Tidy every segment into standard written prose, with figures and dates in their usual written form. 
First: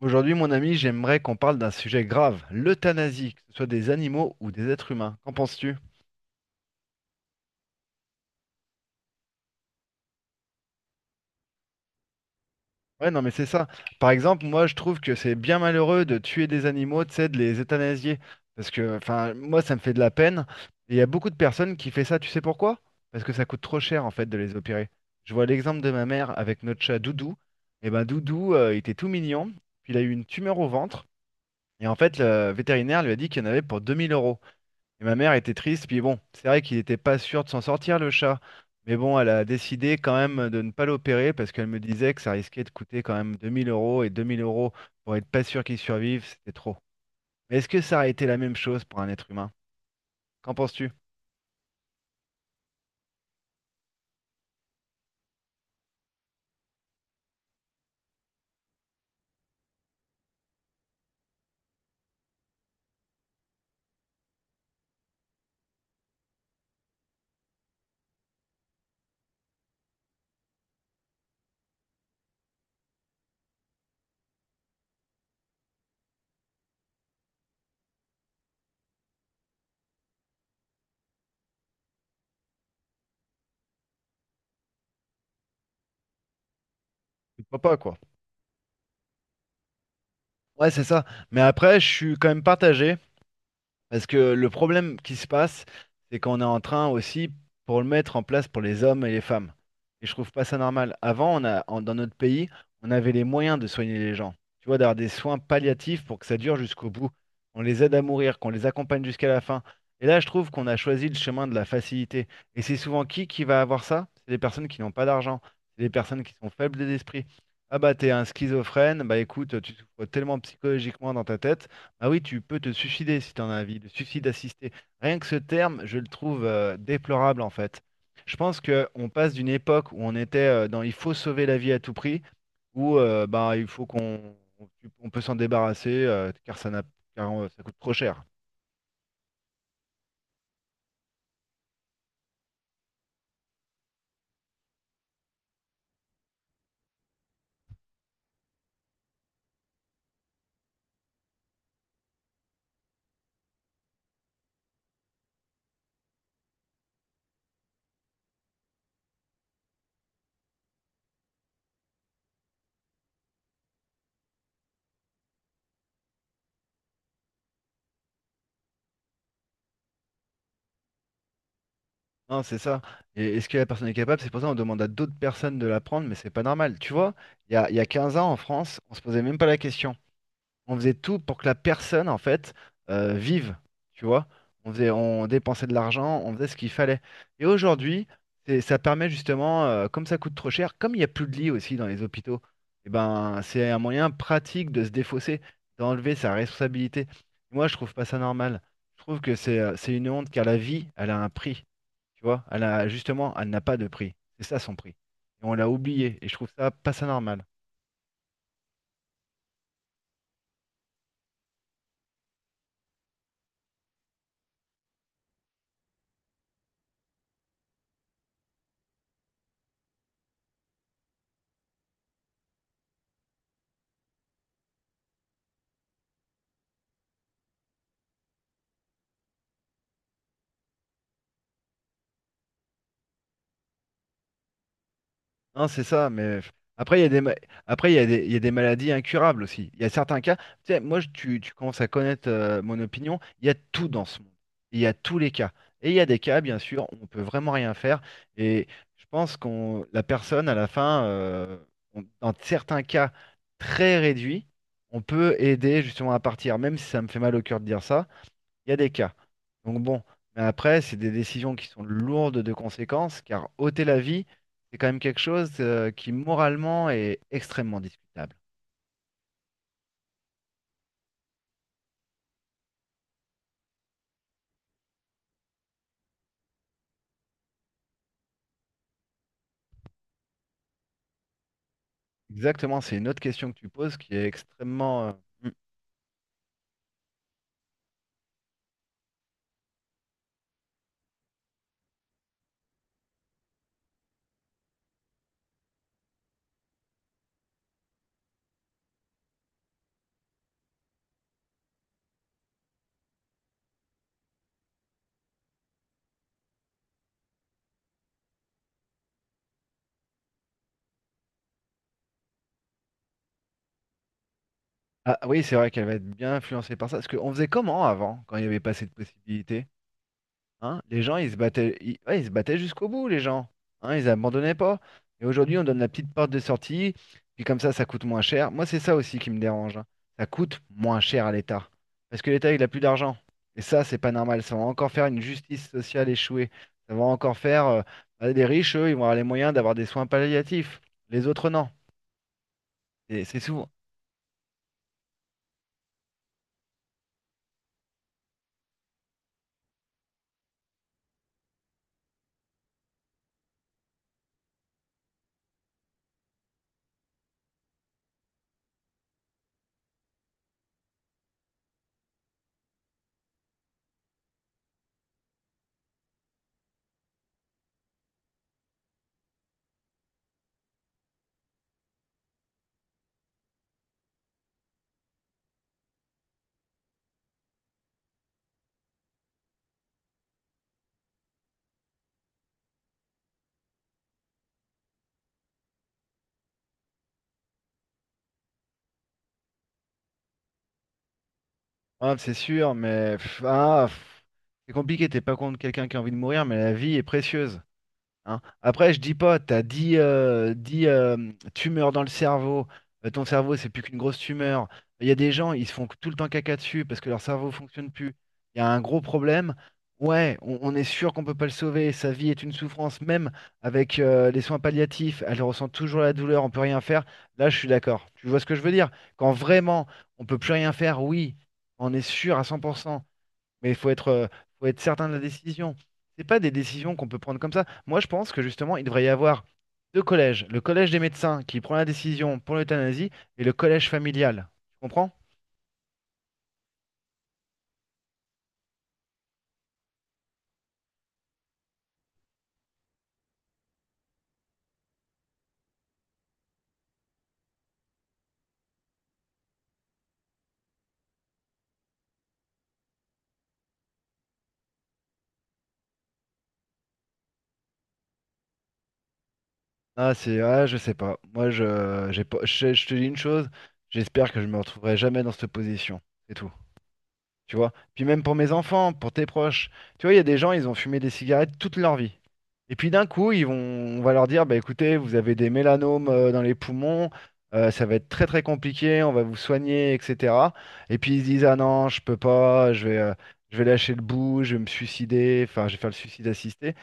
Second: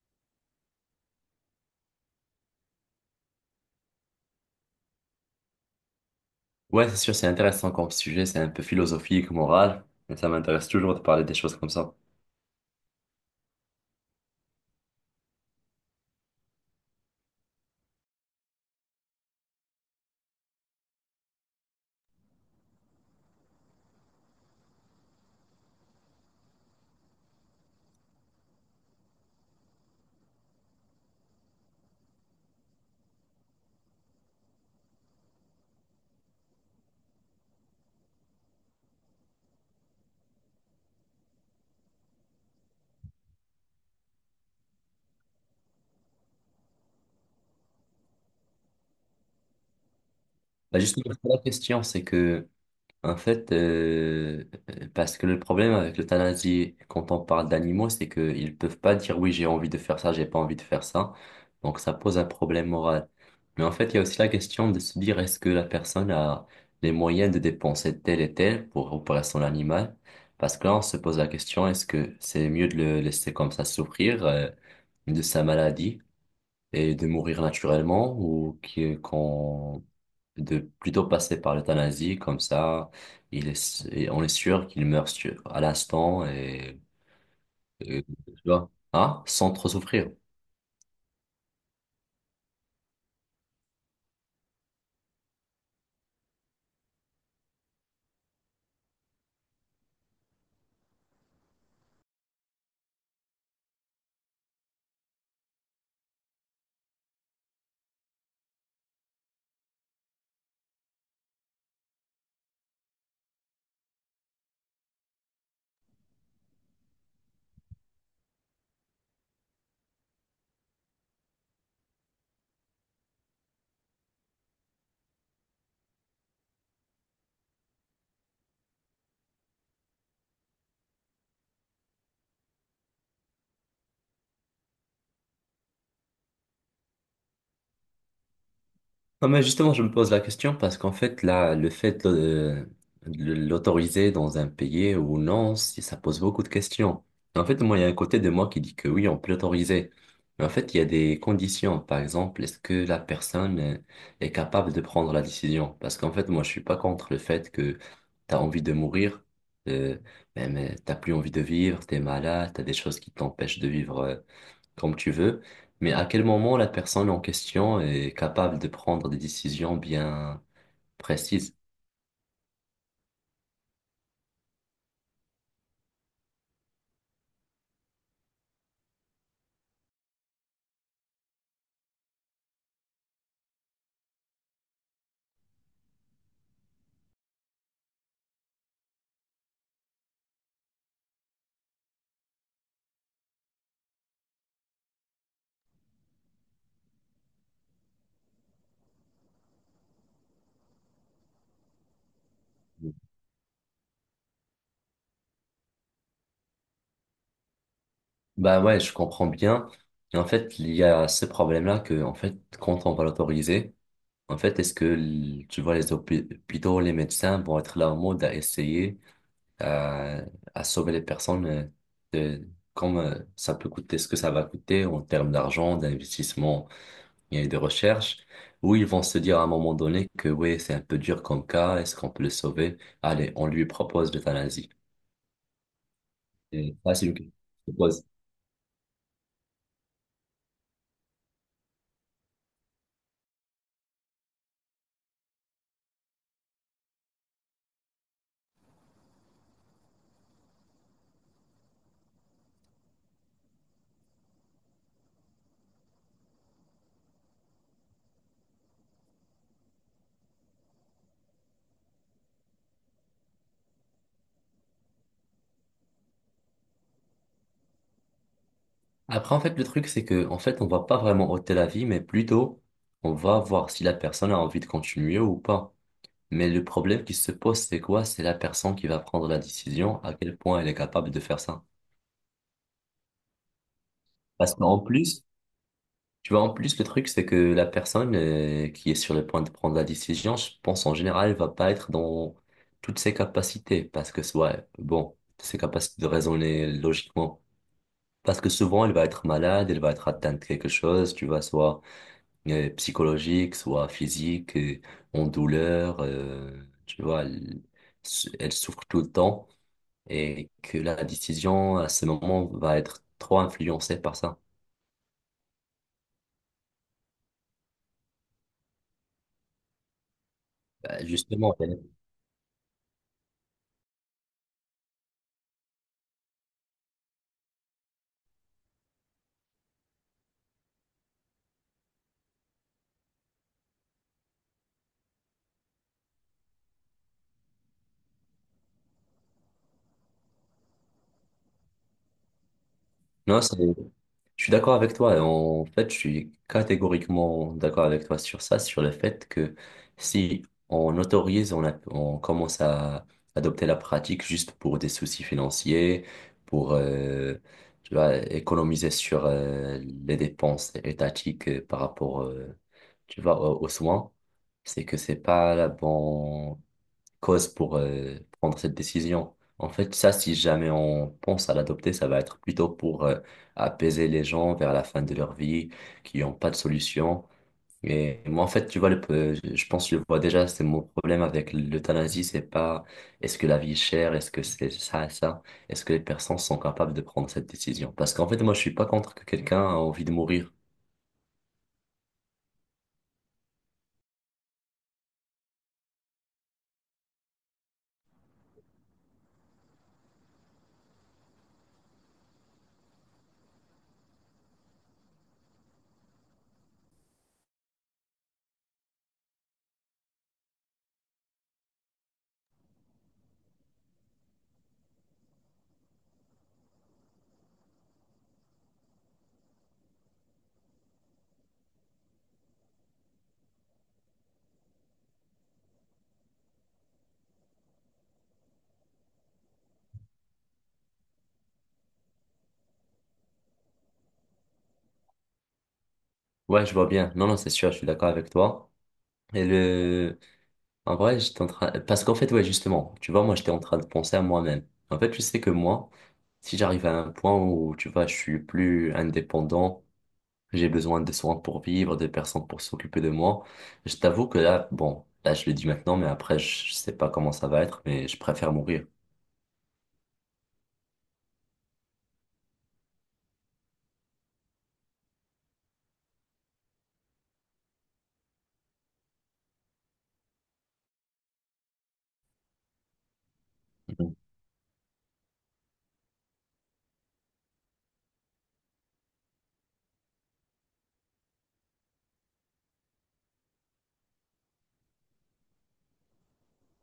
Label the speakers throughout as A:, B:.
A: Aujourd'hui, mon ami, j'aimerais qu'on parle d'un sujet grave, l'euthanasie, que ce soit des animaux ou des êtres humains. Qu'en penses-tu?
B: Ouais, c'est sûr, c'est intéressant comme sujet, c'est un peu philosophique, moral, mais ça m'intéresse toujours de parler des choses comme ça.
A: Ouais, non, mais c'est ça. Par exemple, moi, je trouve que c'est bien malheureux de tuer des animaux, tu sais, de les euthanasier. Parce que, enfin, moi, ça me fait de la peine. Et il y a beaucoup de personnes qui fait ça, tu sais pourquoi? Parce que ça coûte trop cher, en fait, de les opérer. Je vois l'exemple de ma mère avec notre chat Doudou. Et ben, Doudou, il était tout mignon. Puis il a eu une tumeur au ventre. Et en fait, le vétérinaire lui a dit qu'il y en avait pour 2000 euros. Et ma mère était triste, puis bon, c'est vrai qu'il n'était pas sûr de s'en sortir le chat. Mais bon, elle a décidé quand même de ne pas l'opérer parce qu'elle me disait que ça risquait de coûter quand même 2000 euros et 2000 euros pour être pas sûr qu'il survive, c'était trop. Mais est-ce que ça aurait été la même chose pour un être humain? Qu'en
B: Bah,
A: penses-tu?
B: justement, la question, c'est que En fait, parce que le problème avec l'euthanasie, quand on parle d'animaux, c'est qu'ils peuvent pas dire oui, j'ai envie de faire ça, j'ai pas envie de faire ça. Donc ça pose un problème moral. Mais en fait, il y a aussi la question de se dire est-ce que la personne a les moyens de dépenser tel et tel pour opérer son animal? Parce que là, on se pose la question est-ce que c'est mieux de le laisser comme ça souffrir, de sa maladie? Et de mourir naturellement ou qui- qu'on de plutôt passer par l'euthanasie comme ça il est, et on est sûr qu'il meurt à l'instant,
A: Je ne crois pas, quoi.
B: tu vois, hein, sans trop souffrir.
A: Ouais, c'est ça. Mais après, je suis quand même partagé, parce que le problème qui se passe, c'est qu'on est en train aussi pour le mettre en place pour les hommes et les femmes. Et je trouve pas ça normal. Avant, dans notre pays, on avait les moyens de soigner les gens. Tu vois, d'avoir des soins palliatifs pour que ça dure jusqu'au bout. On les aide à mourir, qu'on les accompagne jusqu'à la fin. Et là, je trouve qu'on a choisi le chemin de la facilité. Et c'est souvent qui va avoir ça? C'est les personnes qui n'ont pas d'argent. C'est les personnes qui sont faibles d'esprit. Ah bah t'es un schizophrène, bah écoute, tu souffres tellement psychologiquement dans ta tête. Ah oui, tu peux te suicider si tu en as envie, le suicide assisté. Rien que ce terme, je le trouve déplorable en fait. Je pense qu'on passe d'une époque où on était, dans il faut sauver la vie à tout prix, où bah, il faut qu'on on peut s'en débarrasser, car, ça coûte trop cher.
B: Non, mais justement, je me pose la question parce qu'en fait, là, le fait de l'autoriser dans un pays ou non, ça pose beaucoup de questions. En fait, moi, il y a un côté de moi qui dit que oui, on peut l'autoriser. Mais en fait, il y a des conditions. Par exemple, est-ce que la personne est capable de prendre la décision? Parce qu'en fait, moi, je suis pas contre le fait que tu as envie de mourir, euh, mais t'as plus envie de vivre, t'es malade, t'as des choses qui t'empêchent de vivre comme tu veux, mais à quel moment la personne en question est capable de prendre des décisions bien précises?
A: Non, c'est ça. Et est-ce que la personne est capable? C'est pour ça qu'on demande à d'autres personnes de la prendre, mais c'est pas normal. Tu vois, il y a 15 ans en France, on se posait même pas la question. On faisait tout pour que la personne, en fait, vive, tu vois. On faisait, on dépensait de l'argent, on faisait ce qu'il fallait. Et aujourd'hui, ça permet justement, comme ça coûte trop cher, comme il n'y a plus de lits aussi dans les hôpitaux, et ben, c'est un moyen pratique de se défausser, d'enlever sa responsabilité. Moi, je trouve pas ça normal. Je trouve que c'est une honte, car la vie, elle a un prix, tu vois. Elle a, justement, elle n'a pas de prix. C'est ça son prix. Et on l'a oublié. Et je trouve ça pas ça normal.
B: Bah ouais, je comprends bien. Et en fait, il y a ce problème-là que, en fait, quand on va l'autoriser, en fait, est-ce que, tu vois, les hôpitaux, les médecins vont être là en mode à à, à sauver les personnes de, comme ça peut coûter, ce que ça va coûter en termes d'argent, d'investissement il y et des recherches, où ils vont se dire à un moment donné que oui, c'est un peu dur comme cas, est-ce qu'on peut le sauver? Allez, on lui propose l'euthanasie.
A: Non, c'est ça, mais
B: Et ça,
A: après, il y
B: c'est
A: a
B: une
A: des,
B: question
A: ma-
B: que...
A: après, il y a des maladies incurables aussi. Il y a certains cas, tu sais, moi, tu commences à connaître, mon opinion, il y a tout dans ce monde. Il y a tous les cas. Et il y a des cas, bien sûr, où on peut vraiment rien faire. Et je pense qu'on, la personne, à la fin, dans certains cas très réduits, on peut aider justement à partir, même si ça me fait mal au cœur de dire ça, il y a des cas. Donc bon, mais après, c'est des décisions qui sont lourdes de conséquences, car ôter la vie, c'est quand même quelque chose qui moralement est extrêmement discutable.
B: Après, en fait, le truc, c'est que, en fait, on va pas vraiment ôter la vie, mais plutôt, on va voir si la personne a envie de continuer ou pas. Mais le problème qui se pose, c'est quoi? C'est la personne qui va prendre la décision, à quel point elle est capable de faire ça.
A: Exactement, c'est une autre question que tu poses qui est
B: Parce qu'en
A: extrêmement.
B: plus,
A: Hmm.
B: Tu vois, en plus, le truc, c'est que la personne qui est sur le point de prendre la décision, je pense en général, elle va pas être dans toutes ses capacités, parce que, ouais, bon, ses capacités de raisonner logiquement. Parce que souvent, elle va être malade, elle va être atteinte de quelque chose, tu vois, soit psychologique, soit physique, en douleur, tu vois, elle, elle souffre tout le temps, et que la décision, à ce moment, va être trop influencée par ça.
A: Ah oui, c'est vrai qu'elle va être bien influencée par ça, parce qu'on faisait comment avant, quand il n'y avait pas cette possibilité? Hein,
B: Bah,
A: les gens, ils se
B: Justement,
A: battaient,
B: elle-
A: ils, ouais, ils se battaient jusqu'au bout, les gens. Hein, ils abandonnaient pas. Et aujourd'hui, on donne la petite porte de sortie, puis comme ça coûte moins cher. Moi, c'est ça aussi qui me dérange, hein. Ça coûte moins cher à l'État. Parce que l'État, il a plus d'argent. Et ça, c'est pas normal. Ça va encore faire une justice sociale échouée. Ça va encore faire. Bah, les riches, eux, ils vont avoir les moyens d'avoir des soins palliatifs. Les autres, non. Et c'est
B: non, c'est
A: souvent.
B: Je suis d'accord avec toi. En fait, je suis catégoriquement d'accord avec toi sur ça, sur le fait que si on autorise, on commence à adopter la pratique juste pour des soucis financiers, pour, tu vois, économiser sur les dépenses étatiques par rapport, tu vois, aux soins, c'est que c'est pas la bonne cause pour prendre cette décision. En fait, ça, si jamais on pense à l'adopter, ça va être plutôt pour apaiser les gens vers la fin de leur vie qui n'ont pas de solution. Et moi, en fait, tu vois, je pense que je vois déjà, c'est mon problème avec l'euthanasie, c'est pas est-ce que la vie est chère, est-ce que c'est ça, ça, est-ce que les personnes sont capables de prendre cette décision? Parce qu'en fait, moi, je suis pas contre que quelqu'un a envie de mourir.
A: Ah, c'est sûr, mais, pff, ah, pff, c'est compliqué. T'es pas contre quelqu'un qui a envie de mourir, mais la vie est précieuse, hein. Après, je dis pas, t'as 10 tumeurs dans le cerveau. Ton cerveau, c'est plus qu'une grosse tumeur. Il y a des gens, ils se font tout le temps caca dessus parce que leur cerveau fonctionne plus. Il y a un gros problème. Ouais, on est sûr qu'on peut pas le sauver. Sa vie est une souffrance, même avec, les soins palliatifs. Elle ressent toujours la douleur, on peut rien faire. Là, je suis d'accord. Tu vois ce que je veux dire? Quand vraiment on peut plus rien faire, oui, on est sûr à 100%. Mais faut être certain de la décision. C'est pas des décisions qu'on peut prendre comme ça. Moi, je pense que justement, il devrait y avoir deux collèges. Le collège des médecins qui prend la décision pour l'euthanasie et le collège familial. Tu comprends?
B: Ouais, je vois bien. Non, non, c'est sûr, je suis d'accord avec toi. Et le, En vrai, j'étais en train... Parce qu'en fait, ouais, justement, tu vois, moi, j'étais en train de penser à moi-même. En fait, tu sais que moi, si j'arrive à un point où, tu vois, je suis plus indépendant, j'ai besoin de soins pour vivre, de personnes pour s'occuper de moi, je t'avoue que là, bon, là, je le dis maintenant, mais après, je sais pas comment ça va être, mais je préfère mourir.
A: Ah, je sais pas. Moi, je, j'ai pas, je te dis une chose, j'espère que je me retrouverai jamais dans cette position. C'est tout, tu vois. Puis même pour mes enfants, pour tes proches. Tu vois, il y a des gens, ils ont fumé des cigarettes toute leur vie. Et puis d'un coup, on va
B: Mhm.
A: leur dire, bah écoutez, vous avez des mélanomes dans les poumons, ça va être très très compliqué, on va vous soigner, etc. Et puis ils se disent, ah non, je peux pas, je vais lâcher le bout, je vais me suicider, enfin, je vais faire le suicide assisté.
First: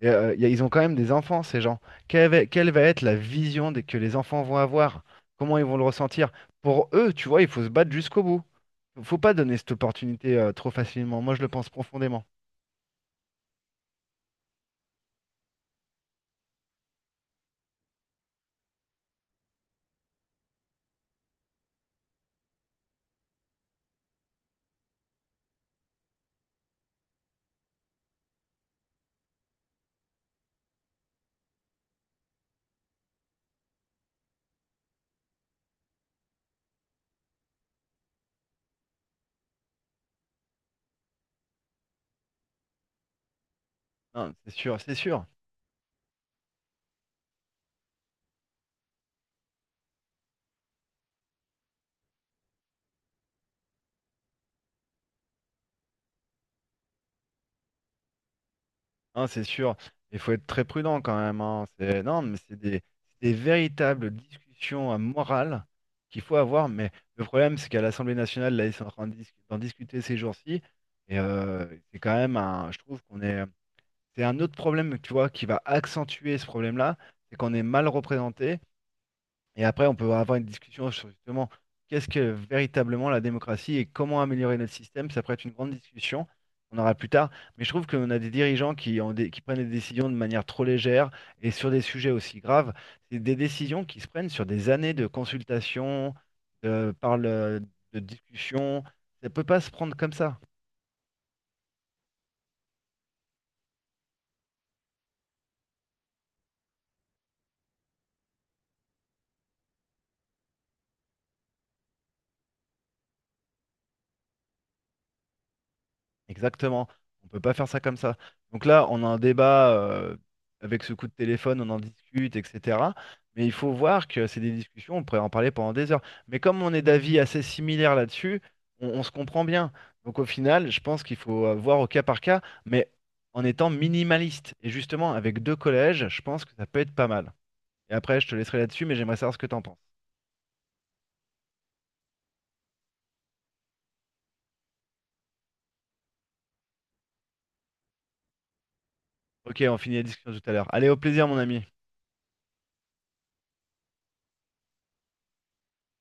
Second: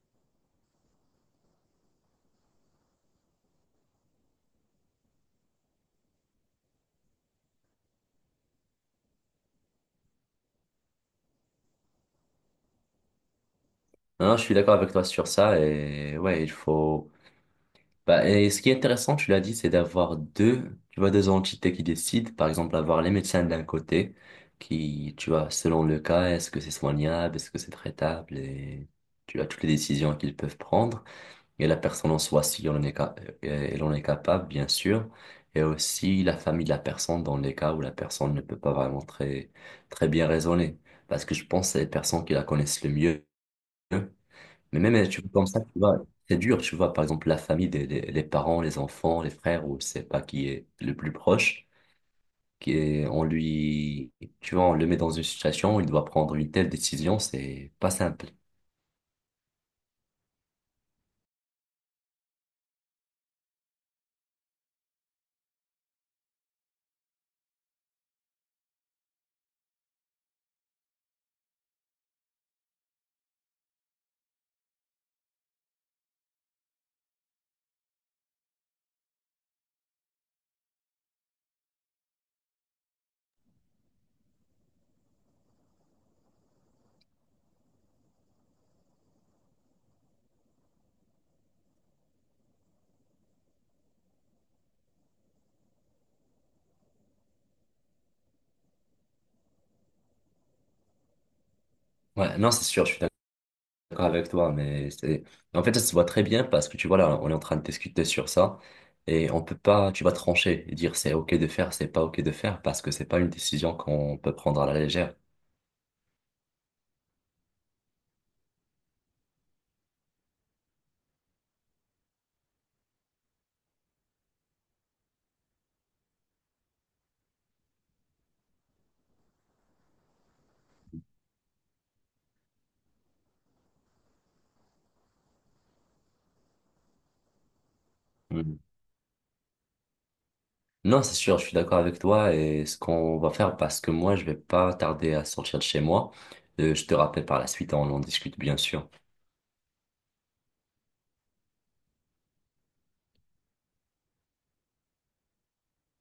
A: Et, ils ont quand même des enfants, ces gens. Quelle va être la vision que les enfants vont avoir? Comment ils vont le ressentir? Pour eux, tu vois, il faut se battre jusqu'au bout. Faut pas donner cette opportunité trop facilement. Moi, je le pense profondément.
B: Non, non, je suis d'accord avec toi sur ça, et ouais, il faut... Bah, et ce qui est intéressant, tu l'as dit, c'est d'avoir deux, tu vois, deux entités qui décident. Par exemple, avoir les médecins d'un côté, qui, tu vois, selon le cas, est-ce que c'est soignable, est-ce que c'est traitable, et tu as toutes les décisions qu'ils peuvent prendre. Et la personne en soi, si on en est, elle en est capable, bien sûr. Et aussi la famille de la personne dans les cas où la personne ne peut pas vraiment très, très bien raisonner. Parce que je pense que c'est les personnes qui la connaissent le mieux.
A: Non, c'est sûr,
B: Mais
A: c'est
B: même, tu
A: sûr.
B: vois, comme ça, tu vois, c'est dur, tu vois, par exemple, la famille, les parents, les enfants, les frères, ou je sais pas qui est le plus proche, on lui, tu vois, on le met dans une situation où il doit prendre une telle décision, c'est pas simple.
A: Hein, c'est sûr. Il faut être très prudent quand même, hein. C'est, non, mais c'est des véritables discussions, morales, qu'il faut avoir. Mais le problème, c'est qu'à l'Assemblée nationale, là, ils sont en train d'en discuter ces jours-ci. Et c'est quand même un. Je trouve qu'on est. C'est un autre problème, tu vois, qui va accentuer ce problème-là, c'est qu'on est mal représenté. Et après, on peut avoir une discussion sur justement qu'est-ce que véritablement la démocratie et comment améliorer notre système. Ça pourrait être une grande discussion. On aura plus tard. Mais je trouve qu'on a des dirigeants qui prennent des décisions de manière trop légère et sur des sujets aussi graves. C'est des décisions qui se prennent sur des années de consultation, de, par le- de discussion. Ça ne peut pas se prendre comme ça.
B: Ouais, non, c'est sûr, je suis d'accord avec toi, mais c'est, en fait, ça se voit très bien parce que tu vois, là, on est en train de discuter sur ça et on peut pas, tu vas trancher et dire c'est OK de faire, c'est pas OK de faire parce que c'est pas une décision qu'on peut prendre à la légère.
A: Exactement. On peut pas faire ça comme ça. Donc là, on a un débat, avec ce coup de téléphone, on en discute, etc. Mais il faut voir que c'est des discussions, on pourrait en parler pendant des heures. Mais comme on est d'avis assez similaires là-dessus, on se comprend bien. Donc au final, je pense qu'il faut, voir au cas par cas, mais en étant minimaliste. Et justement, avec deux collèges, je pense que ça peut être pas mal. Et après, je te laisserai là-dessus, mais j'aimerais savoir ce que t'en penses.
B: Non, c'est sûr, je suis d'accord avec toi, et ce qu'on va faire parce que moi, je vais pas tarder à sortir de chez moi. Je te rappelle par la suite, on en discute bien sûr.
A: Ok, on finit la discussion tout à l'heure. Allez, au plaisir, mon ami.